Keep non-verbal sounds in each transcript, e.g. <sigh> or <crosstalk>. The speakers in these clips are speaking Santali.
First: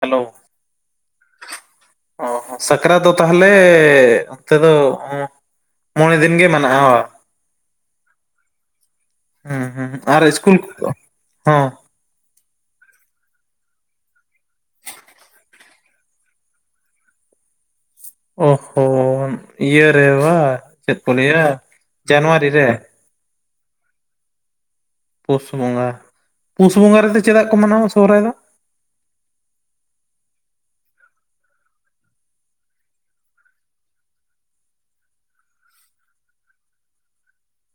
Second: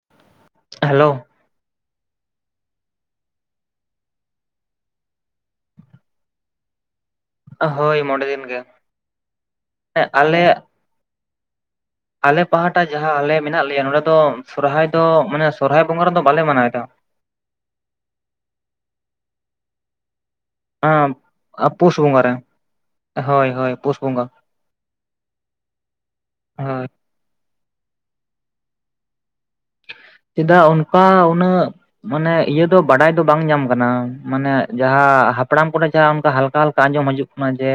ᱦᱮᱞᱳ ᱦᱮᱞᱳ ᱚ, ᱥᱟᱠᱨᱟᱛ ᱫᱚ ᱛᱟᱦᱞᱮ, ᱚᱱᱛᱮ ᱫᱚᱼᱼ ᱢᱚᱬᱮ ᱫᱤᱱ ᱜᱮ ᱢᱮᱱᱟᱜᱼᱟ, ᱚᱸᱼᱼ ᱦᱳᱭ, ᱢᱚᱬᱮ ᱫᱤᱱ ᱜᱮ᱾ ᱦᱩᱸ ᱦᱩᱸ, ᱦᱮᱸ ᱟᱨ ᱟᱞᱮ ᱤᱥᱠᱩᱞ <inaudible> ᱦᱚᱼᱼ ᱟᱞᱮ ᱯᱟᱦᱴᱟ ᱡᱟᱦᱟᱸ, ᱟᱞᱮ ᱢᱮᱱᱟᱜ ᱞᱮᱭᱟ ᱱᱚᱸᱰᱮ ᱫᱚ, ᱥᱚᱨᱦᱚᱨᱟᱭ ᱫᱚ, ᱢᱟᱱᱮ ᱥᱚᱨᱦᱚᱨᱟᱭ ᱵᱚᱸᱜᱟ ᱨᱮᱫᱚ ᱵᱟᱞᱮ ᱢᱟᱱᱟᱣ ᱮ ᱠᱟᱱᱟ᱾ ᱚᱦᱼᱦᱚ, ᱤᱭᱟᱹ ᱨᱮ ᱵᱟ, ᱪᱮᱫ ᱠᱚ ᱟᱸ ᱞᱟᱭ ᱟ ᱡᱟᱱᱩᱣᱟᱨᱤ ᱨᱮ? ᱦᱳᱭ ᱦᱳᱭ, ᱯᱩᱥ ᱵᱚᱸᱜᱟ᱾ ᱯᱩᱥ ᱵᱚᱸᱜᱟ, ᱯᱩᱥ ᱦᱳᱭ ᱵᱚᱸᱜᱟ ᱨᱮᱫᱚ ᱪᱮᱫᱟᱜ ᱠᱚ ᱢᱟᱱᱟᱣᱟ ᱥᱚᱦᱨᱟᱭ ᱫᱚ? ᱪᱮᱫᱟᱜ, ᱚᱱᱠᱟ, ᱩᱱᱟᱹᱜᱼᱼ ᱢᱟᱱᱮ ᱤᱭᱟᱹ ᱫᱚ, ᱵᱟᱰᱟᱭ ᱫᱚ ᱵᱟᱝ ᱧᱟᱢ ᱠᱟᱱᱟ, ᱢᱟᱱᱮ ᱡᱟᱦᱟᱸ, ᱦᱟᱯᱲᱟᱢ ᱠᱟᱴᱮᱽ ᱡᱟᱦᱟᱸ ᱚᱱᱠᱟ ᱦᱟᱞᱠᱟ ᱦᱟᱞᱠᱟ ᱟᱸᱡᱚᱢ ᱦᱤᱡᱩᱜᱼᱼ ᱢᱟᱡᱮ,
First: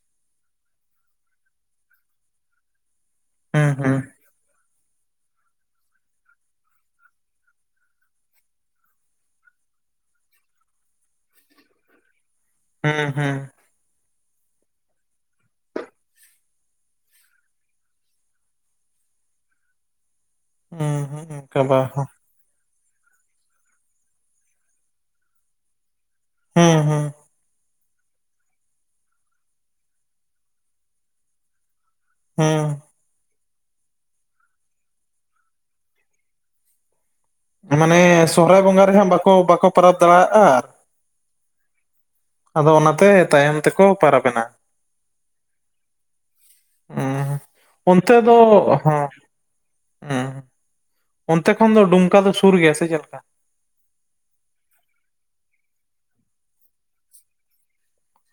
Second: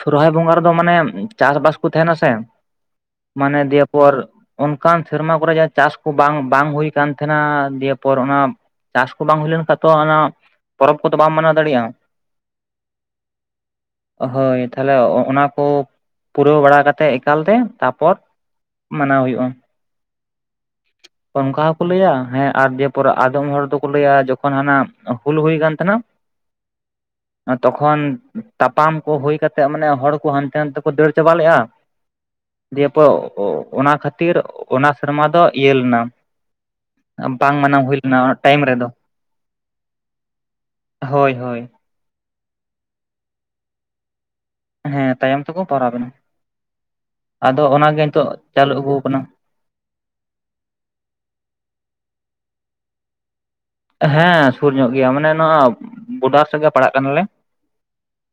ᱥᱚᱦᱨᱟᱭ ᱵᱚᱸᱜᱟ ᱨᱮᱫᱚ ᱢᱟᱱᱮ, ᱪᱟᱥᱵᱟᱥ ᱠᱚ ᱛᱮᱦᱮᱱᱟ ᱥᱮ᱾ ᱢᱟᱱᱮ ᱦᱩᱸ ᱫᱤᱭᱮ ᱦᱩᱸ ᱯᱚᱨ, ᱚᱱᱠᱟᱱ ᱥᱮᱨᱢᱟ ᱠᱚᱨᱮ ᱡᱟᱦᱟᱸ ᱪᱟᱥᱼᱼ ᱵᱟᱝ, ᱵᱟᱝ ᱦᱩᱭ ᱠᱟᱱ ᱛᱮᱸᱦᱮᱱᱟ, ᱫᱤᱭᱮᱯᱚᱨ ᱚᱱᱟ, ᱪᱟᱥ ᱠᱚ ᱵᱟᱝ ᱦᱩᱭ ᱞᱮᱱᱠᱷᱟᱱ ᱛᱚ ᱚᱱᱟᱼᱼ ᱯᱚᱨᱚᱵ ᱠᱚᱫᱚ ᱵᱟᱢ ᱢᱟᱱᱟᱣ ᱫᱟᱲᱮᱭᱟᱜᱼᱟ᱾ ᱦᱩᱸ ᱦᱩᱸ ᱦᱳᱭ, ᱛᱟᱦᱞᱮ ᱚᱱᱟ ᱠᱚ, ᱯᱩᱨᱟᱹᱣ ᱵᱟᱲᱟ ᱠᱟᱛᱮᱫ ᱮᱠᱟᱞ ᱛᱮ, ᱛᱟᱯᱚᱨᱼᱼ ᱢᱟᱱᱟᱣ ᱦᱩᱭᱩᱜᱼᱟ᱾ ᱦᱩᱸ ᱦᱩᱸ ᱚᱱᱠᱟ ᱦᱚᱸᱠᱚ ᱞᱟᱹᱭᱼᱟ, ᱦᱮᱸ, ᱟᱨ, ᱡᱮ ᱯᱚᱨᱮ ᱟᱫᱚᱢ ᱦᱚᱲ ᱫᱚᱠᱚ ᱞᱟᱹᱭᱼᱟ, ᱡᱚᱠᱷᱚᱱ ᱦᱟᱱᱟ ᱦᱩᱞ ᱦᱩᱭ ᱠᱟᱱ ᱛᱟᱸᱦᱮᱱᱟᱼᱼ ᱦᱩᱸ ᱦᱩᱸ ᱛᱚᱠᱷᱚᱱ, ᱛᱟᱯᱟᱢ ᱠᱚ ᱦᱩᱭ ᱠᱟᱛᱮᱫ ᱢᱟᱱᱮ ᱦᱚᱲ ᱠᱚ ᱦᱟᱱᱛᱮ ᱱᱟᱱᱛᱮ ᱠᱚ ᱫᱟᱹᱲ ᱪᱟᱵᱟ ᱞᱮᱼᱟ᱾ ᱦᱩᱸ ᱯᱚ, ᱚ, ᱚ, ᱚᱱᱟ ᱠᱷᱟᱹᱛᱤᱨ, ᱚᱱᱟ ᱥᱮᱨᱢᱟ ᱫᱚ ᱤᱭᱟᱹ ᱞᱮᱱᱟᱼᱼ ᱢᱟᱱᱮ ᱥᱚᱦᱨᱟᱭ ᱵᱚᱸᱜᱟ ᱨᱮᱦᱟᱸᱜ ᱵᱟᱠᱚ, ᱵᱟᱠᱚ ᱯᱚᱨᱟᱵ ᱫᱟᱲᱮᱭᱟᱜᱼᱟ᱾ ᱦᱳᱭ ᱦᱳᱭ, ᱟᱫᱚ ᱚᱱᱟᱛᱮ ᱛᱟᱭᱚᱢ ᱛᱮᱠᱚ ᱯᱟᱨᱟᱵᱱᱟ᱾ ᱦᱮᱸ ᱛᱟᱭᱚᱢ ᱛᱮᱠᱚ ᱯᱟᱨᱟᱵ ᱮᱱᱟ ᱟᱫᱚ ᱚᱱᱟ ᱜᱮ ᱱᱤᱛᱚᱜ ᱪᱟᱹᱞᱩ ᱟᱹᱜᱩ ᱟᱠᱟᱱᱟ᱾ ᱦᱮᱸ ᱚᱱᱛᱮ ᱠᱷᱚᱱ ᱫᱚ ᱰᱩᱢᱠᱟ ᱫᱚ ᱥᱩᱨ ᱜᱮᱭᱟ ᱥᱮ ᱪᱮᱫ ᱞᱮᱠᱟ? ᱦᱮᱸ ᱥᱩᱨ ᱧᱚᱜ ᱜᱮᱭᱟ ᱢᱟᱱᱮ ᱱᱚᱣᱟ ᱵᱳᱰᱟᱨ ᱥᱮᱫ ᱜᱮ ᱯᱟᱲᱟᱜ ᱠᱟᱱᱟᱞᱮ᱾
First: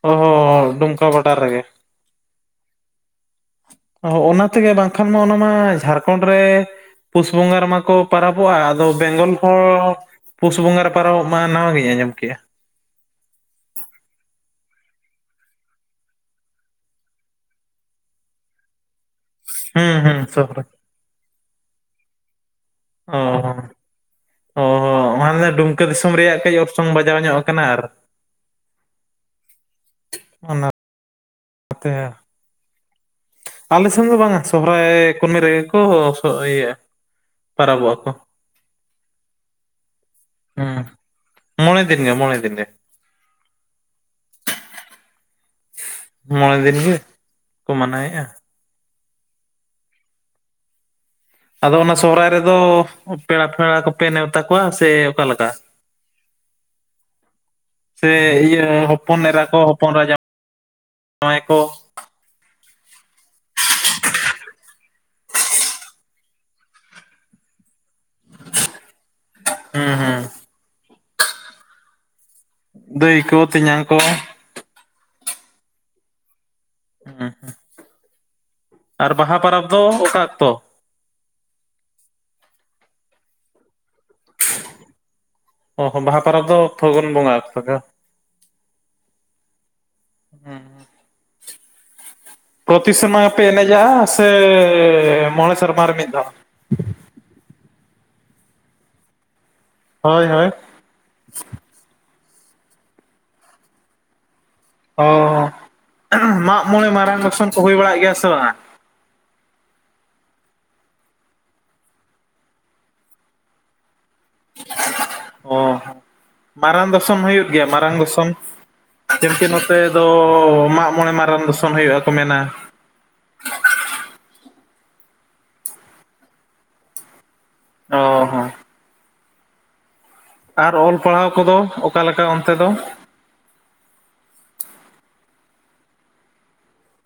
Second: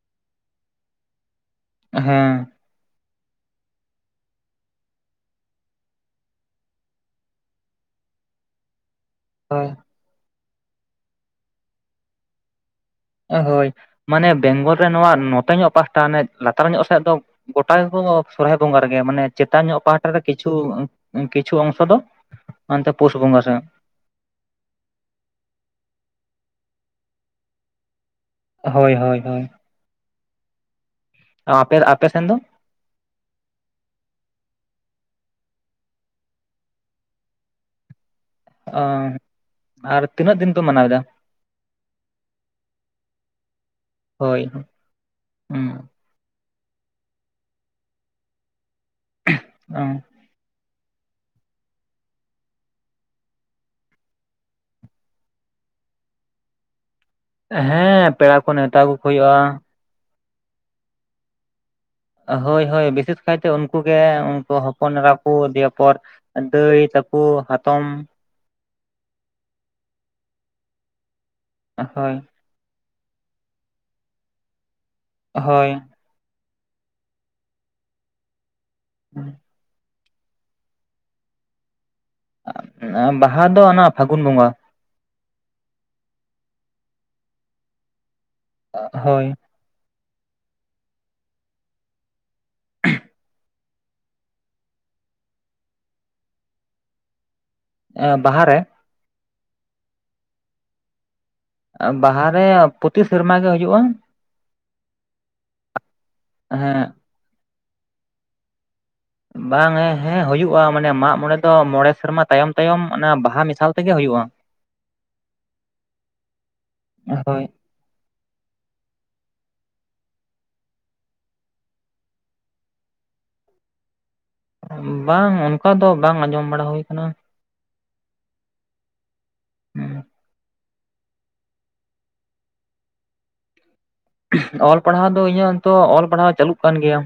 ᱦᱚᱸ ᱦᱸ ᱰᱩᱢᱠᱟ ᱵᱚᱰᱟᱨ ᱨᱮᱜᱮ᱾ ᱦᱮᱸ ᱚᱱᱟ ᱛᱮᱜᱮ ᱵᱟᱝᱠᱷᱟᱱ ᱢᱟ ᱚᱱᱟ ᱢᱟ ᱡᱷᱟᱲᱠᱷᱚᱱᱰ ᱨᱮ, ᱯᱩᱥ ᱵᱚᱸᱜᱟ ᱨᱮᱢᱟ ᱠᱚ ᱯᱚᱨᱟᱵᱚᱜᱼᱟ ᱟᱫᱚ ᱵᱮᱝᱜᱚᱞ ᱦᱚᱲ ᱦᱳᱭ ᱦᱚᱸ ᱯᱩᱥ ᱵᱚᱸᱜᱟ ᱨᱮ ᱯᱟᱨᱚᱢᱚᱵ ᱢᱟ ᱱᱟᱣᱟ ᱜᱤᱧ ᱟᱸᱡᱚᱢ ᱠᱮᱫᱼᱟ, ᱦᱳᱭ ᱢᱟᱱᱮ ᱵᱮᱝᱜᱚᱞ ᱨᱮ ᱱᱚᱣᱟ ᱱᱚᱛᱮ ᱧᱚᱜ ᱯᱟᱦᱴᱟ ᱚᱱᱮ ᱞᱟᱛᱟᱨ ᱧᱚᱜ ᱥᱮᱫ ᱫᱚ ᱜᱳᱴᱟ ᱜᱮᱠᱚ ᱥᱚᱨᱦᱟᱭ ᱵᱚᱸᱜᱟ ᱨᱮᱜᱮ, ᱢᱟᱱᱮ ᱪᱮᱛᱟᱱ ᱧᱚᱜ ᱦᱩᱸ ᱯᱟᱦᱴᱟ ᱦᱩᱸ ᱨᱮ ᱥᱚᱦ ᱠᱤᱪᱷᱩ ᱠᱤᱪᱷᱩ ᱚᱝᱥᱚ ᱫᱚ᱾ ᱚᱱᱛᱮ ᱯᱩᱥ ᱵᱚᱸᱜᱟ ᱥᱮᱫ ᱚ, ᱚ ᱦᱚ ᱢᱟᱱᱮ ᱰᱩᱢᱠᱟᱹ ᱫᱤᱥᱚᱢ ᱨᱮᱭᱟᱜ ᱠᱟᱹᱡ ᱚᱨᱥᱚᱝ ᱵᱟᱡᱟᱣ ᱧᱚᱜ ᱟᱠᱟᱱᱟ ᱟᱨ, ᱦᱳᱭ ᱦᱳᱭ ᱦᱳᱭ, ᱚᱱᱟ, ᱟᱯᱮ ᱟᱯᱮ ᱥᱮᱱ ᱫᱚ? ᱟᱞᱮ ᱥᱮᱱ ᱫᱚ ᱵᱟᱝᱟ ᱥᱚᱦᱨᱟᱭ ᱠᱩᱱᱟᱹᱢᱤ ᱨᱮᱜᱮ ᱠᱚ ᱥᱚ ᱤᱭᱟᱹᱜᱼᱟ ᱯᱟᱨᱟᱵᱚᱜᱼᱟ ᱠᱚ᱾ ᱟ ᱟᱨ ᱛᱤᱱᱟᱹᱜ ᱫᱤᱱ ᱯᱮ ᱦᱩᱸ ᱢᱟᱱᱟᱣ ᱮᱫᱟ? ᱢᱚᱬᱮ ᱫᱤᱱ ᱜᱮ ᱢᱚᱬᱮ ᱫᱤᱱ ᱜᱮ ᱦᱳᱭ ᱦᱩᱸ, ᱢᱚᱬᱮ ᱫᱤᱱ ᱜᱮᱠᱚ ᱢᱟᱱᱟᱣᱮᱫᱼᱟ, ᱚ, ᱟᱫᱚ ᱚᱱᱟ ᱥᱚᱦᱚᱨᱟᱭ ᱨᱮᱫᱚ ᱯᱮᱲᱟ ᱯᱷᱮᱲᱟ ᱠᱚᱯᱮ ᱱᱮᱣᱛᱟ ᱠᱚᱣᱟ ᱥᱮ ᱚᱠᱟᱞᱮᱠᱟ? ᱦᱮᱸ ᱥᱮ ᱯᱮᱲᱟ ᱠᱚ ᱤᱭᱟᱹ ᱱᱮᱣᱛᱟ ᱟᱹᱜᱩ ᱠᱚ ᱦᱚᱯᱚᱱ ᱦᱩᱭᱩᱜᱼᱟ ᱮᱨᱟ ᱠᱚ? ᱦᱚᱯᱚᱱ ᱮᱨᱟ ᱡᱟᱣᱟᱭ ᱠᱚ, ᱦᱳᱭ ᱦᱳᱭ ᱵᱤᱥᱮᱥ ᱠᱟᱭᱛᱮ ᱩᱱᱠᱩ ᱜᱮ ᱩᱱᱠᱩ ᱦᱚᱯᱚᱱ ᱮᱨᱟ ᱠᱚ, ᱫᱤᱭᱮ ᱯᱚᱨ ᱫᱟᱹᱭ ᱛᱟᱠᱚ, ᱦᱟᱛᱚᱢ, ᱦᱩᱸ ᱦᱩᱸ, ᱦᱳᱭ, ᱫᱟᱹᱭ ᱠᱚ ᱛᱮᱧᱟᱝ ᱠᱚ, ᱦᱳᱭ, ᱦᱮᱸ ᱟᱨ ᱵᱟᱦᱟ ᱯᱟᱨᱟᱵᱽ ᱫᱚ ᱚᱠᱟ ᱚᱠᱛᱚ? ᱟ ᱵᱟᱦᱟ ᱫᱚ ᱚᱱᱟ ᱯᱷᱟᱹᱜᱩᱱ ᱵᱚᱸᱜᱟ᱾ ᱚ ᱦᱚ ᱵᱟᱦᱟ ᱯᱟᱨᱟᱵᱽ ᱫᱚ ᱯᱷᱟᱹᱜᱚᱱ ᱵᱚᱸᱜᱟ ᱚᱠᱛᱚ ᱜᱮ ᱾ ᱦᱳᱭ, ᱦᱩᱸ, ᱯᱨᱚᱛᱤ ᱥᱮᱨᱢᱟ ᱜᱮ ᱯᱮ ᱮᱱᱮᱡᱟᱜᱼᱟ ᱥᱮ ᱢᱚᱬᱮ ᱥᱮᱨᱢᱟ ᱨᱮ ᱢᱤᱫ ᱫᱷᱟᱣ? ᱮ ᱵᱟᱦᱟ ᱨᱮ? ᱦᱳᱭ ᱦᱳᱭ, ᱵᱟᱦᱟ ᱨᱮ ᱯᱚᱛᱤ ᱥᱮᱨᱢᱟ ᱜᱮ ᱦᱩᱭᱩᱜᱼᱟ᱾ ᱚ ᱢᱟᱜᱼᱢᱚᱬᱮ ᱦᱮᱸ ᱢᱟᱨᱟᱝ <inaudible> ᱠᱚ ᱦᱩᱭ ᱵᱟᱲᱟᱜ ᱜᱮᱭᱟ ᱥᱮ ᱵᱟᱝᱼᱟ? ᱵᱟᱝᱼᱮ ᱦᱮᱸ ᱦᱩᱭᱩᱜᱼᱟ ᱢᱟᱱᱮ ᱢᱟᱜ ᱢᱚᱬᱮ ᱫᱚ ᱢᱚᱬᱮ ᱥᱮᱨᱢᱟ ᱛᱟᱭᱚᱢ ᱛᱟᱭᱚᱢ ᱚᱱᱟ ᱵᱟᱦᱟ ᱢᱮᱥᱟᱞ ᱛᱮᱜᱮ ᱦᱩᱭᱩᱜᱼᱟ᱾ ᱚ ᱢᱟᱨᱟᱝ ᱫᱚᱥᱚᱢ ᱦᱳᱭ ᱦᱩᱭᱩᱜ ᱜᱮᱭᱟ ᱢᱟᱨᱟᱝ ᱫᱚᱥᱚᱢ? ᱠᱤᱱᱛᱩ ᱱᱚᱛᱮ ᱫᱚ ᱢᱟᱜ ᱢᱚᱬᱮ ᱢᱟᱨᱟᱝ ᱫᱚᱥᱚᱱ ᱦᱩᱭᱩᱜᱼᱟ ᱠᱚ ᱢᱮᱱᱟ᱾ ᱵᱟᱝ ᱚᱱᱠᱟ ᱫᱚ ᱵᱟᱝ ᱟᱸᱡᱚᱢ ᱵᱟᱲᱟ ᱦᱩᱭ ᱟᱠᱟᱱᱟ᱾ ᱚ᱾ ᱦᱚᱸ ᱟᱨ ᱚᱞ ᱯᱟᱲᱦᱟᱣ ᱠᱚᱫᱚ ᱚᱠᱟ ᱞᱮᱠᱟ ᱚᱱᱛᱮ ᱫᱚ᱾ ᱚᱞ ᱯᱟᱲᱦᱟᱣ ᱫᱚ ᱤᱧᱟᱜ ᱫᱚ ᱚᱞ ᱯᱟᱲᱦᱟᱣ ᱪᱟᱹᱞᱩᱜ ᱠᱟᱱ ᱜᱮᱭᱟ᱾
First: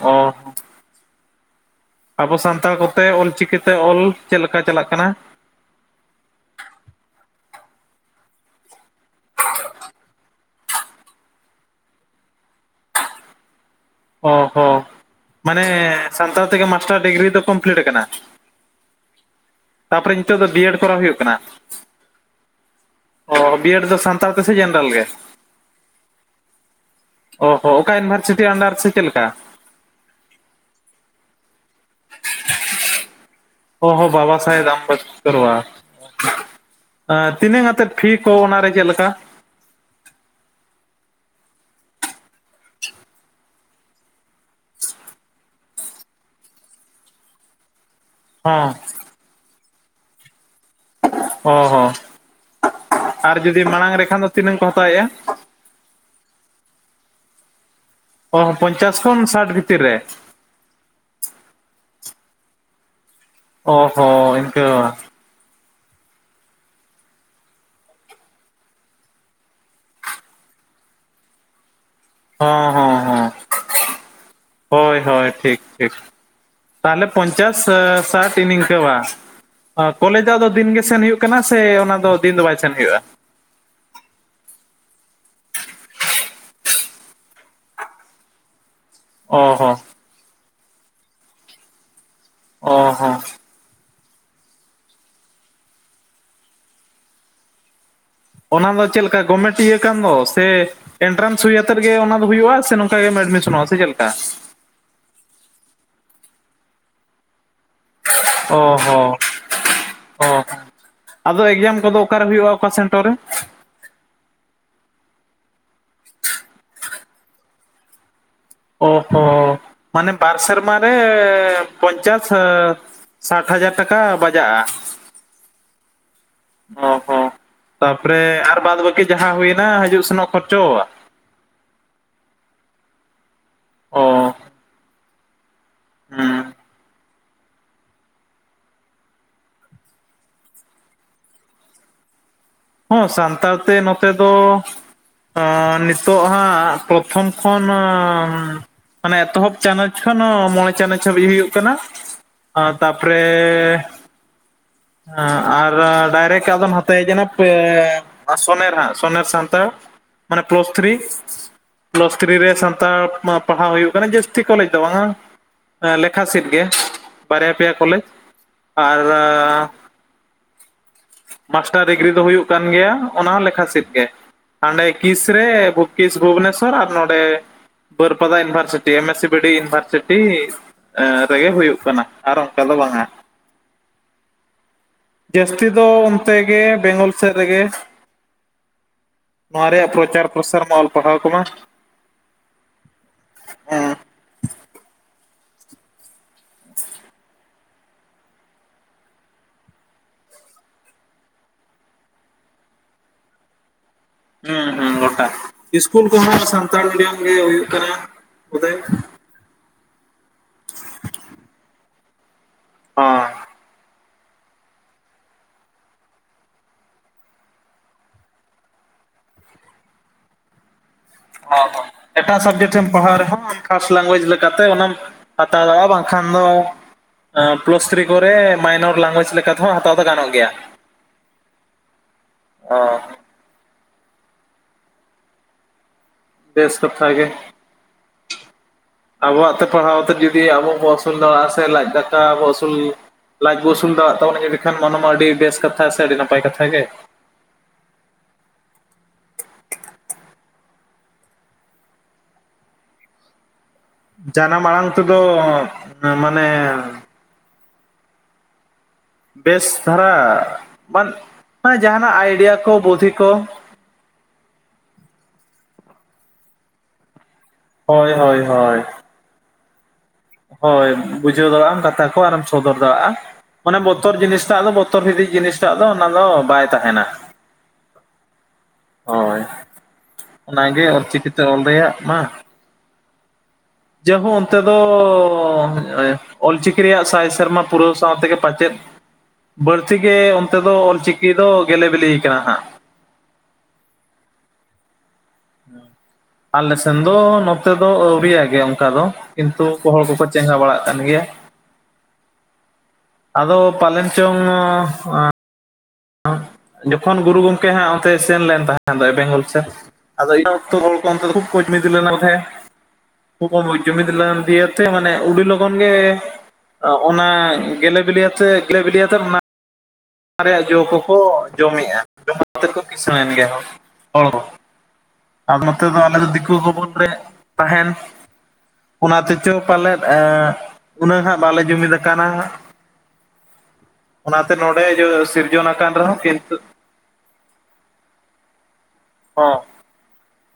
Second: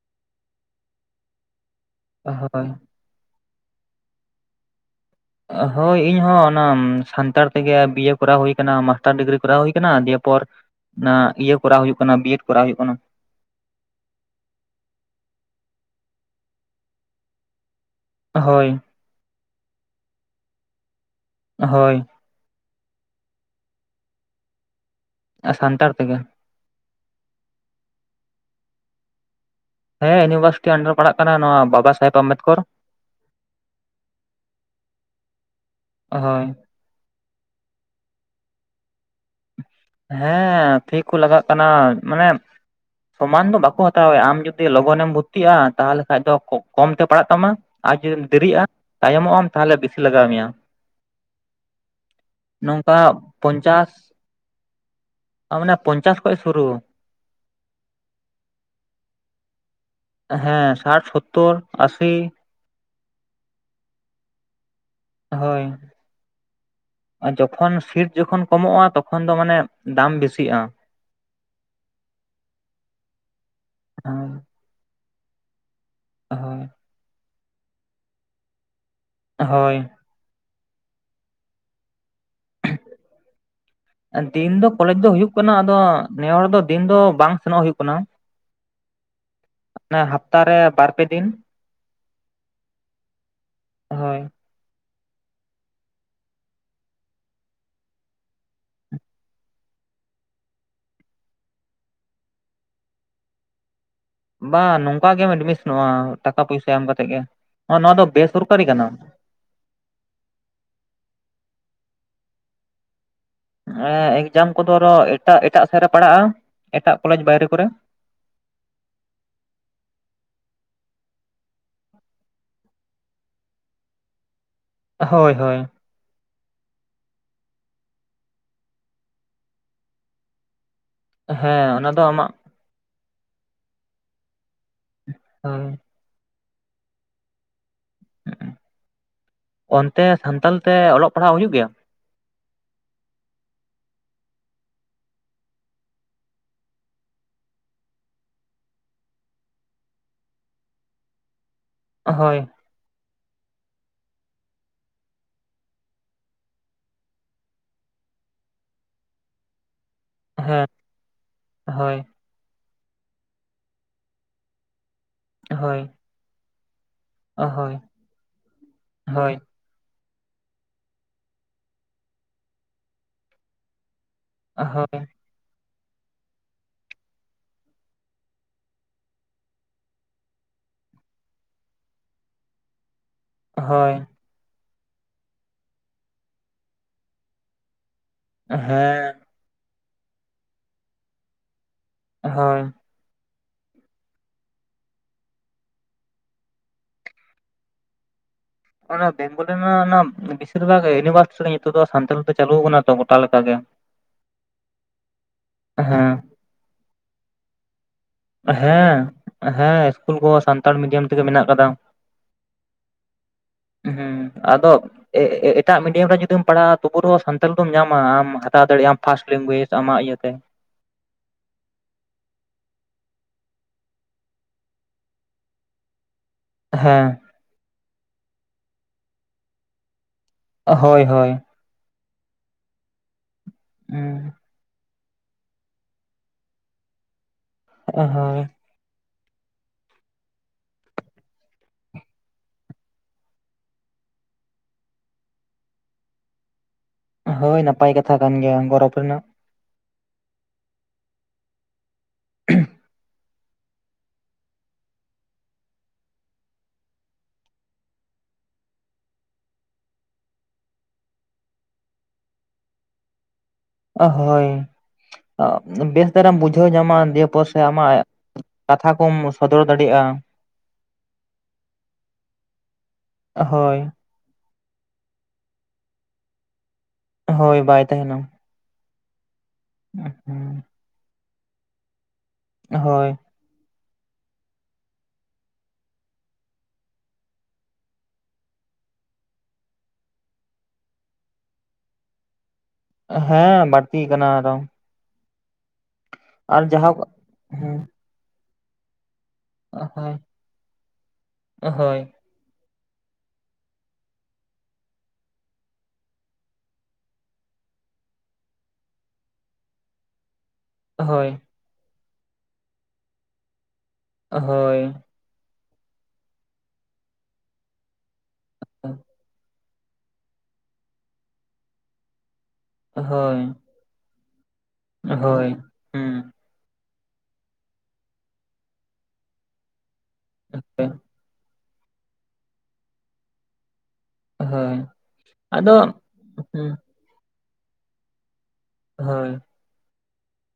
ᱚ᱾ ᱦᱚᱸ ᱟᱵᱚ ᱦᱳᱭ ᱥᱟᱱᱛᱟᱲ ᱠᱚᱛᱮ ᱚᱞ‌ ᱪᱤᱠᱤᱛᱮ ᱚᱞ ᱪᱮᱫᱮ ᱞᱮᱠᱟ ᱪᱟᱞᱟᱜ ᱠᱟᱱᱟ? ᱾ ᱦᱳᱭ ᱤᱧ ᱦᱚᱸ ᱚᱱᱟ ᱥᱟᱱᱛᱟᱲ ᱛᱮᱜᱮ ᱵᱤᱭᱮ ᱠᱚᱨᱟᱣ ᱦᱩᱭ ᱠᱟᱱᱟ‌‌ ᱢᱟ ᱾ ᱢᱟᱥᱴᱟᱨ ᱰᱤᱜᱽᱨᱤ ᱠᱚᱨᱟᱣ ᱦᱩᱭ ᱠᱟᱱᱟ ᱫᱤᱭᱮ ᱯᱚᱨ ᱚᱱᱟ ᱤᱭᱟᱹ ᱠᱚᱨᱟᱣ ᱦᱩᱭᱩᱜ ᱠᱟᱱᱟ ᱵᱤᱭᱮᱰ ᱠᱚᱨᱟᱣ ᱦᱩᱭᱩᱜ ᱠᱟᱱᱟ᱾ ᱚ ᱦᱚᱸ ᱢᱟᱱᱮ ᱥᱟᱱᱛᱟᱲ ᱛᱮᱜᱮ ᱢᱟᱥᱴᱟᱨ ᱰᱤᱜᱽᱨᱤ ᱫᱚ ᱠᱚᱢᱯᱞᱤᱴ ᱠᱟᱱᱟ? ᱦᱳᱭ᱾ ᱛᱟᱯᱚᱨᱮ ᱱᱤᱛᱚᱜ ᱫᱚ ᱵᱤᱭᱮᱰ ᱠᱚᱨᱟᱣ ᱦᱩᱭᱩᱜ ᱠᱟᱱᱟ? ᱦᱳᱭ᱾ ᱚ ᱵᱤᱭᱮᱰ ᱫᱚ ᱥᱟᱱᱛᱟᱲ ᱛᱮᱥᱮ ᱡᱮᱱᱨᱟᱞ ᱜᱮ? ᱟᱨ ᱥᱟᱱᱛᱟᱲ ᱛᱮᱜᱮ᱾ ᱚ ᱦᱚ ᱚᱠᱟ ᱤᱱᱵᱷᱟᱨᱥᱤᱴᱤ ᱚᱰᱟᱨ ᱥᱮ ᱪᱮᱫ ᱞᱮᱠᱟ? ᱦᱮᱸ ᱤᱭᱩᱱᱤᱵᱷᱟᱨᱥᱤᱴᱤ ᱟᱱᱰᱟᱨ ᱯᱟᱲᱟᱜ ᱠᱟᱱᱟ ᱱᱚᱣᱟ ᱵᱟᱵᱟ᱾ ᱥᱟᱦᱮᱵᱽ ᱟᱢᱵᱮᱫᱠᱚᱨ ᱚ ᱦᱚ ᱵᱟᱵᱟ ᱥᱟᱦᱮᱵᱽ ᱟᱢᱵᱮᱫᱽᱠᱚᱨ᱾ ᱦᱳᱭ ᱛᱤᱱᱟᱹᱜ ᱠᱟᱛᱮᱫ ᱯᱷᱤ ᱠᱚ ᱚᱱᱟ ᱨᱮᱜᱮ ᱞᱮᱠᱟ? ᱦᱮᱸ ᱯᱷᱤ ᱠᱚ ᱞᱟᱜᱟᱜ ᱠᱟᱱᱟ ᱢᱟᱱᱮ᱾ ᱥᱚᱢᱟᱱ ᱫᱚ ᱵᱟᱠᱚ ᱦᱟᱛᱟᱣᱮᱜᱼᱟ ᱟᱢ ᱡᱚᱫᱤ ᱞᱚᱜᱚᱱᱮᱢ ᱵᱷᱩᱨᱛᱤᱜᱼᱟ ᱛᱟᱦᱚᱞᱮ ᱠᱷᱟᱱ ᱫᱚ ᱠᱚᱢ ᱠᱚᱢ ᱛᱮ ᱯᱟᱲᱟᱜ ᱛᱟᱢᱟ᱾ ᱟᱨ ᱡᱩᱫᱤᱢ ᱫᱮᱨᱤᱜᱼᱟ ᱦᱚᱸ ᱛᱟᱭᱚᱢᱚᱜ ᱟᱢ ᱛᱟᱦᱚᱞᱮ ᱵᱮᱥᱤ ᱞᱟᱜᱟᱣ ᱢᱮᱭᱟ᱾ ᱚ ᱦᱚᱸ ᱱᱚᱝᱠᱟ ᱟᱨ ᱡᱩᱫᱤ ᱢᱟᱲᱟᱝ ᱨᱮᱠᱷᱟᱱ ᱫᱚ ᱛᱤᱱᱟᱹᱝ ᱠᱚ ᱦᱟᱛᱟᱣᱮᱜᱼᱟ᱾ ᱟᱨ ᱢᱟᱱᱮ ᱯᱚᱧᱪᱟᱥ ᱠᱷᱚᱡ ᱥᱩᱨᱩ᱾ ᱚᱦᱚ ᱯᱚᱧᱪᱟᱥ ᱠᱷᱚᱱ ᱥᱟᱴ ᱵᱷᱤᱛᱤᱨ ᱨᱮ᱾ ᱦᱮᱸ ᱥᱟᱴ ᱥᱚᱛᱛᱳᱨ ᱟᱥᱤ᱾ ᱚ ᱦᱚ ᱤᱱᱠᱟᱹ᱾ ᱦᱳᱭ᱾ ᱟᱨ ᱡᱚᱠᱷᱚᱱ ᱥᱤᱴ ᱡᱚᱠᱷᱚᱱ ᱠᱚᱢᱚᱜᱼᱟ ᱛᱚᱠᱷᱚᱱ ᱫᱚ ᱢᱟᱱᱮ ᱫᱟᱢ ᱵᱤᱥᱤᱜᱼᱟ᱾ ᱚ ᱦᱚ ᱦᱚ ᱦᱳᱭ ᱦᱳᱭ ᱴᱷᱤᱠ᱾ ᱴᱷᱤᱠ ᱛᱟᱦᱚᱞᱮ ᱯᱚᱧᱪᱟᱥ ᱥᱟᱹ ᱥᱟᱴ ᱤᱱ ᱤᱝᱠᱟᱹ ᱵᱟ᱾ ᱦᱳᱭ ᱠᱚᱞᱮᱡᱽ ᱫᱚ ᱟᱫᱚ ᱫᱤᱱ ᱜᱮ ᱥᱮᱱ ᱦᱩᱭᱩᱜ ᱠᱟᱱᱟ ᱥᱮ ᱚᱱᱟ ᱫᱚ ᱫᱤᱱ ᱫᱚ ᱵᱟᱭ ᱥᱮᱱ ᱦᱩᱭᱩᱜᱼᱟ? ᱫᱤᱱ ᱫᱚ ᱠᱚᱞᱮᱡᱽ ᱫᱚ ᱦᱩᱭᱩᱜ ᱠᱟᱱᱟ ᱟᱫᱚ ᱱᱮ ᱦᱚᱲ ᱫᱚ ᱫᱤᱱ ᱫᱚ ᱵᱟᱝ ᱥᱮᱱᱚᱜ ᱦᱩᱭᱩᱜ ᱠᱟᱱᱟ᱾ ᱚ ᱦᱚ᱾ ᱦᱟᱯᱛᱟ ᱨᱮ ᱵᱟᱨ ᱯᱮ ᱫᱤᱱ᱾ ᱚ ᱦᱚᱸ᱾ ᱦᱳᱭ᱾ ᱚᱱᱟ ᱫᱚ ᱪᱮᱫ ᱞᱮᱠᱟ ᱜᱚᱵᱢᱮᱴᱤᱭᱟᱹ ᱠᱟᱱ ᱫᱚ ᱥᱮ᱾ ᱮᱱᱴᱨᱟᱱᱥ ᱦᱩᱭ ᱟᱛᱮᱫ ᱜᱮ ᱚᱱᱟ ᱫᱚ ᱦᱩᱭᱩᱜᱼᱟ ᱥᱮ ᱱᱚᱝᱠᱟ ᱜᱮᱢ ᱮᱰᱢᱤᱥᱚᱱᱚᱜᱼᱟ ᱥᱮ ᱪᱮᱫ ᱞᱮᱠᱟ᱾ ᱵᱟ ᱱᱚᱝᱠᱟ ᱜᱮᱢ ᱮᱰᱢᱤᱥᱚᱱᱚᱜᱼᱟ ᱴᱟᱠᱟ ᱯᱚᱭᱥᱟ ᱮᱢ ᱠᱟᱛᱮᱜ ᱜᱮ ᱱᱚᱣᱟ ᱫᱚ ᱵᱮᱥ᱾ ᱚ ᱦᱚᱸ ᱚ ᱦᱚᱸ ᱟᱫᱚ ᱮᱠᱡᱟᱢ ᱠᱚᱫᱚ ᱚᱠᱟᱨᱮ ᱦᱩᱭᱩᱜᱼᱟ ᱚᱠᱟ ᱥᱮᱱᱴᱟᱨ ᱨᱮ᱾ ᱮᱠᱡᱟᱢ ᱠᱚᱫᱚ ᱮᱴᱟᱜ ᱮᱴᱟᱜ ᱥᱮᱫ ᱨᱮ ᱯᱟᱲᱟᱜᱼᱟ ᱮᱴᱟᱜ ᱠᱚᱞᱮᱡᱽ ᱵᱟᱭᱨᱮ ᱠᱚᱨᱮ᱾ ᱚ ᱦᱚ ᱢᱟᱱᱮ ᱵᱟᱨ ᱥᱮᱨᱢᱟ ᱨᱮ ᱯᱚᱧᱪᱟᱥ ᱦᱟᱹ ᱥᱟᱴ ᱦᱟᱡᱟᱨ ᱴᱟᱠᱟ ᱵᱟᱡᱟᱜᱼᱟ᱾ ᱦᱳᱭ ᱦᱳᱭ᱾ ᱚ ᱦᱚ ᱛᱟᱯᱚᱨᱮ ᱟᱨ ᱵᱟᱫᱽ ᱵᱟᱹᱠᱤ ᱡᱟᱦᱟᱸ ᱦᱩᱭᱮᱱᱟ ᱦᱤᱡᱩᱜ ᱥᱮᱱᱚᱜ ᱠᱷᱚᱨᱪᱚ᱾ ᱦᱮᱸ ᱚᱱᱟ ᱫᱚ ᱟᱢᱟᱜ᱾ ᱮᱸ ᱛᱟᱭ ᱦᱩᱸ ᱚᱱᱛᱮ ᱥᱟᱱᱛᱟᱞ ᱛᱮ ᱚᱞᱚᱜ ᱯᱟᱲᱦᱟᱜ ᱦᱩᱭᱩᱜ ᱜᱮᱭᱟ ᱦᱮᱸ ᱥᱟᱱᱛᱟᱲ ᱛᱮ ᱱᱚᱛᱮ ᱫᱚ ᱱᱤᱛᱚᱜ ᱦᱟᱸᱜ ᱯᱨᱚᱛᱷᱚᱢ ᱠᱷᱚᱱ ᱢᱟᱱᱮ ᱮᱛᱚᱦᱚᱵ ᱪᱟᱱᱟᱪ ᱠᱷᱚᱱ ᱦᱚᱸ ᱢᱚᱬᱮ ᱪᱟᱱᱟᱪ ᱦᱟᱵᱤᱡ ᱦᱩᱭᱩᱜ ᱠᱟᱱᱟ ᱦᱳᱭ ᱛᱟᱯᱚᱨᱮ ᱟᱨ ᱰᱟᱭᱨᱮᱠᱴ ᱟᱫᱚ ᱱᱚᱛᱮ ᱦᱮᱡᱮᱱᱟ ᱥᱚᱱᱮᱨ ᱦᱟᱸᱜ ᱥᱚᱱᱮᱨ ᱥᱟᱱᱛᱟᱲ ᱢᱟᱱᱮ ᱦᱮᱸ ᱯᱞᱟᱥ ᱛᱷᱨᱤ ᱦᱳᱭ ᱛᱷᱨᱤ ᱨᱮ ᱥᱟᱱᱛᱟᱲ ᱯᱟᱲᱦᱟᱣ ᱦᱩᱭᱩᱜ ᱠᱟᱱᱟ ᱡᱥᱛᱤ ᱠᱚᱞᱮᱡᱽ ᱫᱚ ᱵᱟᱝᱟ ᱦᱳᱭ ᱟᱠᱷᱟ ᱥᱮᱫ ᱜᱮ ᱵᱟᱨᱭᱟ ᱯᱮᱭᱟ ᱦᱳᱭ ᱠᱚᱞᱮᱡᱽ ᱟᱨ ᱦᱳᱭ ᱢᱟᱥᱴᱟᱨ ᱰᱤᱜᱽᱨᱤ ᱫᱚ ᱦᱩᱭᱩᱜ ᱠᱟᱱ ᱜᱮᱭᱟ ᱚᱱᱟ ᱦᱚᱸ ᱞᱮᱠᱷᱟ ᱥᱤᱴ ᱜᱮ ᱦᱟᱸᱰᱮ ᱦᱳᱭ ᱠᱤᱥ ᱨᱮ ᱵᱩᱠ ᱠᱤᱥ ᱵᱷᱩᱵᱚᱱᱮᱥᱥᱚᱨ ᱟᱨ ᱱᱚᱰᱮ Baripada university M S C B D university ᱨᱮᱜᱮ ᱦᱩᱭᱩᱜ ᱠᱟᱱᱟ ᱟᱨ ᱚᱱᱠᱟ ᱫᱚ ᱵᱟᱝᱟ ᱦᱳᱭ ᱡᱟᱹᱥᱛᱤ ᱫᱚ ᱚᱱᱛᱮ ᱜᱮ ᱵᱮᱝᱜᱚᱞ ᱥᱮᱫ ᱨᱮᱜᱮ ᱦᱮᱸ ᱱᱚᱣᱟ ᱨᱮᱭᱟᱜ ᱯᱨᱚᱪᱟᱨ ᱯᱨᱚᱥᱟᱨ ᱢᱟ ᱚᱞ ᱯᱟᱲᱦᱟᱣ ᱠᱚᱢᱟ ᱦᱳᱭ ᱦᱩᱸ ᱚᱱᱟ ᱵᱮᱝᱜᱚᱞ ᱨᱮᱱᱟᱜ ᱚᱱᱟ ᱵᱮᱥᱤᱨ ᱵᱷᱟᱜ ᱤᱭᱩᱱᱤᱵᱷᱟᱨᱥᱤᱴᱤ ᱨᱮ ᱱᱤᱛᱚᱜ ᱫᱚ ᱥᱟᱱᱛᱟᱞᱤ ᱛᱮ ᱪᱟᱞᱩ ᱠᱟᱱᱟ ᱛᱚ ᱜᱚᱴᱟ ᱞᱮᱠᱟ ᱜᱮ ᱦᱩᱸ ᱦᱩᱸ ᱜᱚᱴᱟ ᱤᱥᱠᱩᱞ ᱦᱮᱸ ᱠᱚᱦᱚᱸ ᱱᱟᱜ ᱥᱟᱱᱛᱟᱲ ᱢᱤᱰᱤᱭᱟᱢ ᱜᱮ ᱦᱩᱭᱩᱜ ᱠᱟᱱᱟ ᱵᱳᱫᱷᱚᱭ ᱦᱮᱸ ᱦᱮᱸ ᱤᱥᱠᱩᱞ ᱠᱚᱦᱚᱸ ᱥᱟᱱᱛᱟᱲ ᱢᱤᱰᱤᱭᱟᱢ ᱛᱮᱜᱮ ᱢᱮᱱᱟᱜ ᱠᱟᱫᱟ ᱦᱚᱸ ᱦᱩᱸ ᱟᱫᱚ ᱮᱴᱟᱜ ᱢᱤᱰᱤᱭᱟᱢ ᱨᱮ ᱡᱩᱫᱤᱢ ᱯᱟᱲᱦᱟᱜᱼᱟ ᱛᱚᱵᱩ ᱨᱮᱦ ᱥᱟᱱᱛᱟᱲᱤ ᱫᱚᱢ ᱧᱟᱢᱟ ᱟᱢ ᱦᱟᱛᱟᱣ ᱫᱟᱲᱮᱭᱟᱜ ᱟᱢ ᱯᱷᱟᱥᱴ ᱞᱮᱝᱜᱩᱭᱮᱡᱽ ᱟᱢᱟᱜ ᱤᱭᱟᱹᱛᱮ ᱮᱴᱟᱜ ᱥᱟᱵᱡᱮᱠᱴ ᱨᱮᱢ ᱯᱟᱲᱦᱟᱣ ᱨᱮᱦᱚᱸ ᱟᱢ ᱯᱷᱟᱥᱴ ᱞᱮᱝᱜᱩᱭᱮᱡ ᱞᱮᱠᱟᱛᱮ ᱚᱱᱟᱢ ᱦᱟᱛᱟᱣ ᱫᱟᱲᱮᱭᱟᱜᱼᱟ ᱵᱟᱝ ᱠᱷᱟᱱ ᱫᱚ ᱦᱮᱸ ᱯᱞᱟᱥ ᱛᱷᱨᱤ ᱠᱚᱨᱮ ᱢᱟᱭᱱᱚᱨ ᱞᱮᱝᱜᱩᱭᱮᱮᱡ ᱛᱮᱦᱚᱸ ᱦᱟᱛᱟᱣ ᱫᱚ ᱜᱟᱱᱚᱜ ᱜᱮᱭᱟ ᱦᱳᱭ ᱦᱳᱭ ᱚ ᱦᱩᱸ ᱵᱮᱥ ᱠᱟᱛᱷᱟ ᱜᱮ ᱚ ᱦᱚᱭ ᱟᱵᱚᱣᱟᱜ ᱛᱮ ᱯᱟᱲᱦᱟᱣ ᱛᱮ ᱡᱩᱫᱤ ᱟᱵᱚ ᱵᱚᱱ ᱟᱹᱥᱩᱞ ᱫᱟᱲᱮᱭᱟᱜᱼᱟ ᱥᱮ ᱞᱟᱡ ᱫᱟᱠᱟ ᱵᱚ ᱟᱹᱥᱩᱞ ᱞᱟᱡ ᱵᱚ ᱟᱹᱥᱩᱞ ᱫᱟᱲᱮᱭᱟᱜ ᱛᱟᱵᱚᱱᱟ ᱮᱸᱰᱮ ᱠᱷᱟᱱ ᱚᱱᱟ ᱢᱟ ᱟᱹᱰᱤ ᱵᱮᱥ ᱠᱟᱛᱷᱟ ᱥᱮ ᱟᱹᱰᱤ ᱱᱟᱯᱟᱭ ᱠᱟᱛᱷᱟ ᱜᱮ ᱦᱳᱭ ᱱᱟᱯᱟᱭ ᱠᱟᱛᱷᱟ ᱠᱟᱱ ᱜᱮᱭᱟ ᱜᱚᱨᱚᱵᱽ ᱨᱮᱱᱟᱜ <unintelligible> ᱡᱟᱱᱟᱢ ᱟᱲᱟᱝ ᱛᱮᱫᱚ ᱢᱟᱱᱮ ᱵᱮᱥ ᱫᱷᱟᱨᱟ ᱢᱟᱱᱮ ᱡᱟᱦᱟᱱᱟᱜ ᱟᱭᱰᱤᱭᱟ ᱠᱚ ᱵᱩᱫᱫᱷᱤ ᱠᱚ ᱦᱳᱭ ᱵᱮᱥ ᱫᱷᱟᱨᱟᱢ ᱵᱩᱡᱷᱟᱹᱣ ᱧᱟᱢᱟ ᱫᱤᱭᱮ ᱯᱚᱨ ᱥᱮ ᱟᱢᱟᱜ ᱦᱳᱭ ᱦᱳᱭ ᱦᱳᱭ ᱠᱟᱛᱷᱟ ᱠᱚᱢ ᱥᱚᱫᱚᱨ ᱫᱟᱲᱮᱭᱟᱜᱼᱟ ᱦᱳᱭ ᱵᱩᱡᱷᱟᱹᱣ ᱫᱟᱲᱮᱭᱟᱜᱼᱟ ᱟᱢ ᱠᱟᱛᱷᱟ ᱠᱚ ᱟᱨᱮᱢ ᱥᱚᱫᱚᱨ ᱫᱟᱲᱮᱭᱟᱜᱼᱟ ᱢᱟᱱᱮ ᱦᱳᱭ ᱵᱚ ᱵᱚᱛᱚᱨ ᱡᱤᱱᱤᱥ ᱴᱟᱜ ᱫᱚ ᱵᱚᱛᱚᱨ ᱵᱷᱤᱛᱤ ᱡᱤᱱᱤᱥ ᱴᱟᱜ ᱫᱚ ᱚᱱᱟ ᱫᱚ ᱵᱟᱭ ᱛᱟᱦᱮᱱᱟ᱾ ᱦᱳᱭ ᱵᱟᱭ ᱛᱟᱦᱮᱱᱟ᱾ ᱦᱳᱭ, ᱚᱱᱟᱜᱮ ᱚᱞᱪᱤᱠᱤ ᱛᱮ ᱚᱞ ᱨᱮᱭᱟᱜ ᱢᱟ ᱦᱳᱭ᱾ ᱡᱟᱭᱦᱳ ᱚᱱᱛᱮ ᱫᱚ ᱛᱚ ᱚᱞᱪᱤᱠᱤ ᱨᱮᱭᱟᱜ ᱥᱟᱭ ᱥᱮᱨᱢᱟ ᱯᱩᱨᱟᱹᱣ ᱥᱟᱶᱛᱮ ᱜᱮ ᱯᱟᱪᱮᱫ ᱵᱟᱹᱲᱛᱤ ᱜᱮ ᱚᱱᱛᱮ ᱫᱚ ᱚᱞᱪᱤᱠᱤ ᱫᱚ ᱜᱮᱹᱞᱮ ᱵᱤᱞᱤ ᱟᱠᱟᱱᱟ ᱦᱟᱸᱜ᱾ ᱦᱮᱸ ᱵᱟᱹᱲᱛᱤ ᱟᱠᱟᱱᱟ ᱟᱨᱚᱸ᱾ ᱟᱞᱮ ᱡᱟᱦᱟᱸ ᱥᱮᱱ ᱫᱚ ᱱᱚᱛᱮ ᱦᱮᱸ ᱫᱚ ᱟᱹᱣᱨᱤᱭᱟᱜ ᱜᱮᱭᱟ ᱚᱱᱠᱟ ᱫᱚ᱾ ᱠᱤᱱᱛᱩ ᱦᱚᱲ ᱦᱳᱭ ᱠᱚᱠᱚ ᱪᱮᱸᱜᱷᱟᱣ ᱵᱟᱲᱟᱜ ᱠᱟᱱ ᱜᱮᱭᱟ᱾ ᱦᱳᱭ ᱟᱫᱚ ᱯᱟᱞᱮᱱ ᱪᱚᱝ ᱡᱚᱠᱷᱚᱱ ᱜᱩᱨᱩ ᱜᱚᱝᱠᱮ ᱦᱟᱸᱜ ᱚᱱᱛᱮ ᱥᱮᱱ ᱞᱮᱱ ᱛᱟᱦᱮᱸ ᱫᱚ ᱵᱮᱝᱜᱚᱞ ᱥᱮᱫ ᱟᱫᱚ ᱤᱱᱟᱹ ᱚᱠᱛᱚ ᱜᱚᱢᱠᱮ <unintelligible> ᱦᱳᱭ ᱩᱱᱠᱩ ᱠᱚ ᱡᱩᱢᱤᱫ ᱞᱮᱱ ᱫᱤᱭᱟ ᱦᱳᱭ ᱛᱮ ᱢᱟᱱᱮ ᱩᱹᱰᱤ ᱞᱚᱜᱚᱱ ᱜᱮ ᱚᱱᱟ ᱜᱮᱞᱮ ᱵᱤᱞᱤᱭᱟᱛᱮᱜ ᱜᱮᱞᱮ ᱵᱤᱞᱤᱭᱟ ᱛᱮᱜ ᱚᱱᱟ ᱚᱱᱟ ᱨᱮᱭᱟᱜ ᱡᱚ ᱠᱚᱠᱚ ᱡᱚᱢᱮᱜᱼᱟ ᱡᱚᱢ ᱠᱟᱛᱮ ᱠᱚ ᱠᱤᱥᱟᱹᱬᱮᱱ ᱦᱳᱭ ᱜᱮ ᱦᱚᱲ᱾ ᱦᱚ ᱦᱳᱭ ᱟᱨ ᱱᱚᱛᱮ ᱫᱚ ᱦᱩᱸ ᱟᱞᱮ ᱫᱤᱠᱩ ᱵᱷᱚᱵᱚᱱ ᱨᱮ ᱛᱟᱦᱮᱱ ᱚᱱᱟ ᱛᱮᱪᱚ ᱯᱟᱞᱮᱫ ᱮ ᱩᱱᱟᱹᱜ ᱦᱟᱸᱜ ᱵᱟᱞᱮ ᱡᱩᱢᱤᱫ ᱟᱠᱟᱱᱟ ᱦᱟᱜ ᱚᱱᱟᱛᱮ ᱦᱳᱭ ᱱᱚᱰᱮ ᱥᱤᱨ ᱡᱚᱱ ᱟᱫᱚ ᱠᱟᱱ ᱨᱮᱦᱚᱸ ᱠᱤᱱᱛᱩ ᱦᱩᱸ ᱦᱳᱭ ᱦᱚᱸ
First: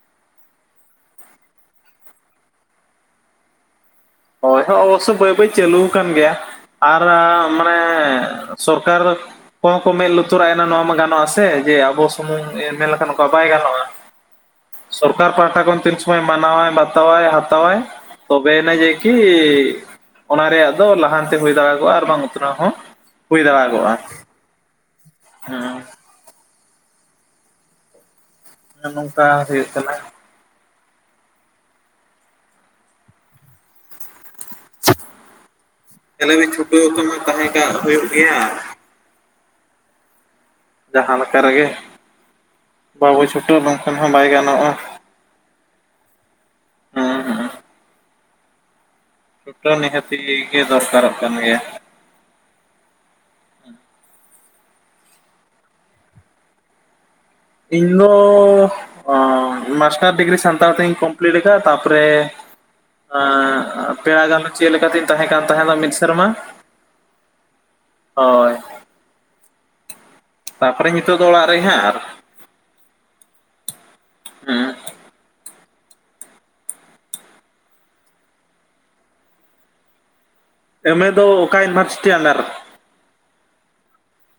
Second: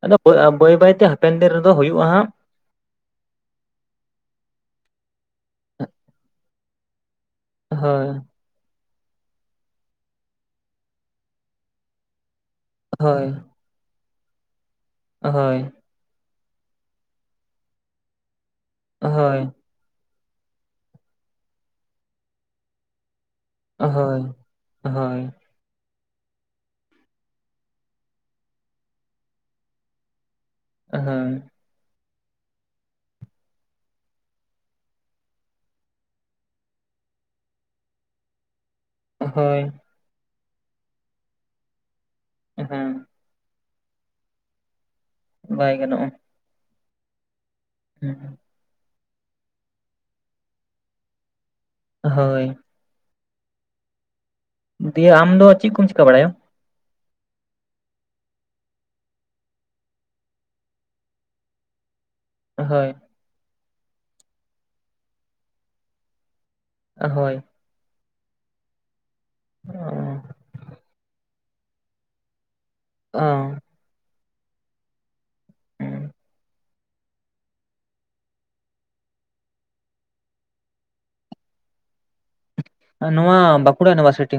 ᱟᱫᱚ ᱵᱟᱹᱭ ᱵᱟᱹᱭᱛᱮ ᱦᱟᱯᱮᱱ ᱫᱤᱱ ᱨᱮᱫᱚ ᱦᱩᱭᱩᱜᱼᱟ ᱦᱟᱸᱜ᱾ ᱦᱳᱭ ᱦᱳ ᱚᱵᱚᱥᱥᱳᱭ ᱵᱟᱹᱭ ᱵᱟᱹᱭ ᱪᱟᱹᱞᱩ ᱟᱠᱟᱱ ᱜᱮᱭᱟ ᱟᱨ ᱢᱟᱱᱮ ᱦᱳᱭ ᱥᱚᱨᱠᱟᱨ ᱠᱚᱦᱚᱸ ᱠᱚ ᱢᱮᱸᱫ ᱞᱩᱛᱩᱨᱟᱜ ᱮᱱᱟ ᱱᱚᱣᱟ ᱢᱟ ᱜᱟᱱᱚᱜᱼᱟᱥᱮ ᱡᱮ ᱟᱵᱚ ᱥᱩᱢᱩᱝ ᱢᱮᱱ ᱞᱮᱠᱷᱟᱡ ᱦᱳᱭ ᱚᱝᱠᱟ ᱵᱟᱭ ᱜᱟᱱᱚᱜᱼᱟ ᱥᱚᱨᱠᱟᱨ ᱦᱳᱭ ᱯᱟᱦᱟᱴᱟ ᱠᱷᱚᱱ ᱢᱟᱱᱟᱣᱟᱭ ᱵᱟᱛᱟᱣᱟᱭ ᱦᱟᱛᱟᱣᱟᱭ ᱛᱚᱵᱮᱱᱤᱹᱡ ᱦᱳᱭ ᱡᱮᱠᱤ ᱚᱱᱟ ᱨᱮᱭᱟᱜ ᱫᱚ ᱞᱟᱦᱟᱱᱛᱤ ᱦᱩᱭ ᱫᱟᱲᱮ ᱠᱚᱜᱼᱟ ᱟᱨ ᱵᱟᱝ ᱩᱛᱱᱟᱹᱣ ᱦᱚᱸ ᱦᱩᱭ ᱫᱟᱲᱮ ᱦᱳᱭ ᱠᱚᱜᱼᱟ ᱦᱳᱭ ᱦᱩᱸ᱾ ᱱᱚᱝᱠᱟ ᱦᱩᱭᱩᱜ ᱠᱟᱱᱟ᱾ ᱦᱮᱸ᱾ <inaudible> ᱛᱟᱦᱞᱮ ᱵᱮᱱ ᱪᱷᱩᱴᱟᱹᱣ ᱟᱠᱟᱱᱟ ᱛᱟᱦᱮᱸᱠᱟᱜ ᱦᱩᱭᱩᱜ ᱜᱮᱭᱟ᱾ ᱦᱳᱭ᱾ ᱡᱟᱦᱟᱸ ᱞᱮᱠᱟ ᱨᱮᱜᱮ ᱦᱮᱸ ᱵᱟᱵᱚ ᱪᱷᱩᱴᱟᱹᱣ ᱞᱮᱠᱷᱟᱱ ᱦᱚᱸ ᱵᱟᱭ ᱜᱟᱱᱚᱜᱼᱟ᱾ ᱵᱟᱭ ᱜᱟᱱᱚᱜᱼᱟ᱾ ᱦᱮᱸ ᱦᱩᱸ᱾ ᱪᱷᱩᱴᱟᱹᱣ ᱱᱤᱦᱟᱹᱛᱤ ᱜᱮ ᱫᱚᱨᱠᱟᱨᱚᱜ ᱠᱟᱱ ᱜᱮᱭᱟ᱾ ᱦᱳᱭ᱾ ᱫᱤᱭᱮ ᱟᱢ ᱫᱚ ᱪᱮᱫ ᱠᱚᱢ ᱪᱮᱠᱟᱹ ᱵᱟᱲᱟᱭᱟ? ᱤᱧᱫᱚ ᱢᱟᱥᱴᱟᱨ ᱰᱤᱜᱽᱨᱤ ᱥᱟᱱᱛᱟᱲ ᱛᱤᱧ ᱠᱚᱢᱯᱤᱞᱤᱴ ᱠᱟᱜᱼᱟ ᱛᱟᱨᱯᱚᱨᱮ ᱦᱳᱭ᱾ ᱯᱮᱲᱟ ᱜᱟᱱᱩ ᱪᱮᱫ ᱞᱮᱠᱟ ᱛᱤᱧ ᱛᱟᱦᱮᱸ ᱠᱟᱱ ᱛᱟᱦᱮᱸᱱᱟ ᱢᱤᱫ ᱥᱮᱨᱢᱟ᱾ ᱦᱳᱭ᱾ ᱦᱳᱭ᱾ <unintelligible> ᱛᱟᱯᱚᱨᱮ ᱱᱤᱛᱳᱜ ᱫᱚ ᱚᱲᱟᱜ ᱨᱮ ᱦᱟᱸᱜ ᱾ ᱚᱻ᱾ ᱦᱩᱸ, ᱦᱩᱸ, ᱮᱢᱮ ᱫᱚ ᱚᱠᱟ ᱤᱭᱩᱱᱤᱵᱷᱟᱨᱥᱤᱴᱤ ᱟᱱᱰᱟᱨ ᱨᱮ? ᱱᱚᱣᱟ ᱵᱟᱸᱠᱩᱲᱟ ᱤᱭᱩᱱᱤᱵᱷᱟᱨᱥᱤᱴᱤ᱾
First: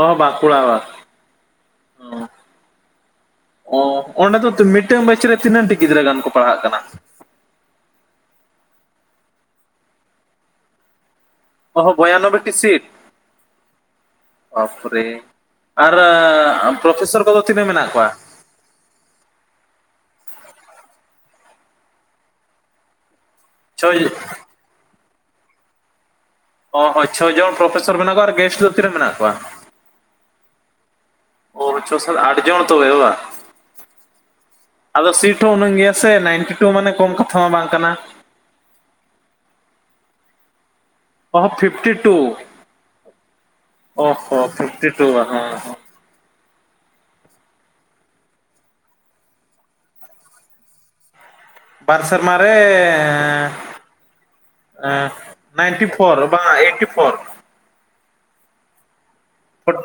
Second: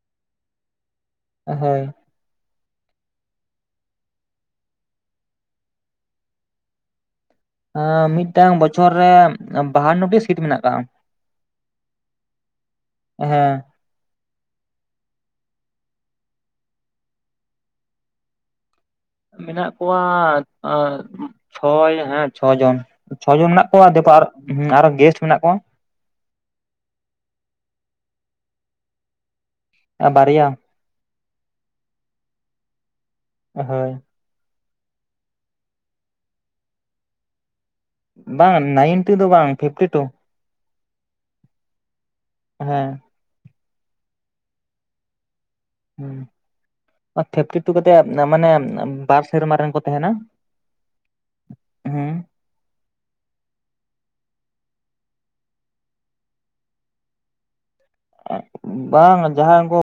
ᱚ ᱵᱟᱸᱠᱩᱲᱟ ᱵᱟ, ᱦᱳᱭ, ᱚ ᱚᱸᱰᱮ ᱫᱚ ᱢᱤᱫᱴᱟᱝ ᱢᱟᱹᱪᱤ ᱨᱮ ᱛᱤᱱᱟᱹᱜ ᱴᱤ ᱜᱤᱫᱽᱨᱟᱹ ᱜᱟᱱ ᱠᱚ ᱯᱟᱲᱦᱟᱜ ᱠᱟᱱᱟ? ᱦᱮᱸ ᱢᱤᱫᱴᱟᱝ ᱵᱚᱪᱷᱚᱨ ᱨᱮ ᱵᱟᱦᱟᱱᱱᱚᱴᱤ ᱥᱤᱴ ᱢᱮᱱᱟᱜ ᱠᱟᱜᱼᱟ᱾ ᱚᱦᱚ ᱵᱭᱟᱱᱚᱵᱵᱳᱭ ᱴᱤ ᱥᱤᱴ ᱦᱮᱸ ᱳᱯᱷ ᱨᱮ, ᱟᱨ ᱯᱨᱚᱯᱷᱮᱥᱚᱨ ᱠᱚᱫᱚ ᱛᱤᱱᱟᱹᱜ ᱢᱮᱱᱟᱜ ᱠᱳᱣᱟ? ᱢᱮᱱᱟᱜ ᱠᱳᱣᱟ ᱮᱸ ᱪᱷᱚᱭ ᱦᱮᱸ ᱪᱷᱚ ᱡᱚᱱ ᱪᱷᱚᱡᱚᱱ ᱢᱮᱱᱟᱜ ᱠᱚᱭᱟ ᱫᱮ ᱪᱷᱚᱭ ᱯᱚᱨ ᱟᱨ ᱦᱩᱸ ᱟᱨ ᱜᱮᱥᱴ ᱢᱮᱱᱟᱜ ᱠᱳᱣᱟ᱾ ᱚ ᱦᱚᱭ ᱪᱷᱚ ᱡᱚᱱ ᱯᱨᱚᱯᱷᱮᱥᱚᱨ ᱢᱮᱱᱟᱜ ᱠᱳᱣᱟ ᱟᱨ ᱜᱮᱥᱴ ᱫᱚ ᱛᱤᱱᱟᱹᱜ ᱢᱮᱱᱟᱜ ᱠᱳᱣᱟ? ᱟᱨ ᱵᱟᱨᱭᱟ ᱾ ᱚᱨ ᱪᱷᱚ ᱥᱟᱛ ᱟᱴ ᱡᱚᱱ ᱛᱵᱮ ᱵᱟᱝ ᱾ ᱦᱳᱭ, ᱟᱫᱚ ᱥᱤᱴ ᱦᱚᱸ ᱩᱱᱟᱹᱝ ᱜᱮᱭᱟ ᱥᱮ ᱱᱟᱭᱤᱱᱴᱤ ᱴᱩ ᱢᱟᱱᱮ ᱠᱚᱢ ᱠᱟᱛᱷᱟ ᱢᱟ ᱵᱟᱝ ᱠᱟᱱᱟ᱾ ᱵᱟᱝ ᱱᱟᱭᱤᱱᱴᱤ ᱫᱚ ᱵᱟᱝ ᱯᱷᱤᱯᱴᱤ ᱴᱩ᱾ ᱚᱦ ᱯᱷᱤᱯᱴᱤ ᱴᱩ ᱦᱮᱸ ᱚ ᱦᱚ ᱯᱷᱤᱯᱴᱤ ᱴᱩ ᱦᱟ, ᱦᱩ, ᱯᱷᱮᱯᱴᱤ ᱴᱩ ᱠᱟᱛᱮᱜ ᱢᱟᱱᱮ ᱵᱟᱨ ᱥᱮᱨᱢᱟ ᱨᱮᱱ ᱠᱚ ᱛᱟᱦᱮᱸᱱᱟ᱾ ᱵᱟᱨ ᱥᱮᱨᱢᱟ ᱨᱮ ᱦᱮᱸ ᱱᱟᱭᱤᱱᱴᱤ ᱯᱷᱳᱨ ᱵᱟᱝᱟ ᱟ ᱮᱭᱤᱴᱴᱤ ᱯᱷᱳᱨ᱾ ᱵᱟᱝ, ᱡᱟᱸᱦᱟᱸ ᱩᱱᱠᱩ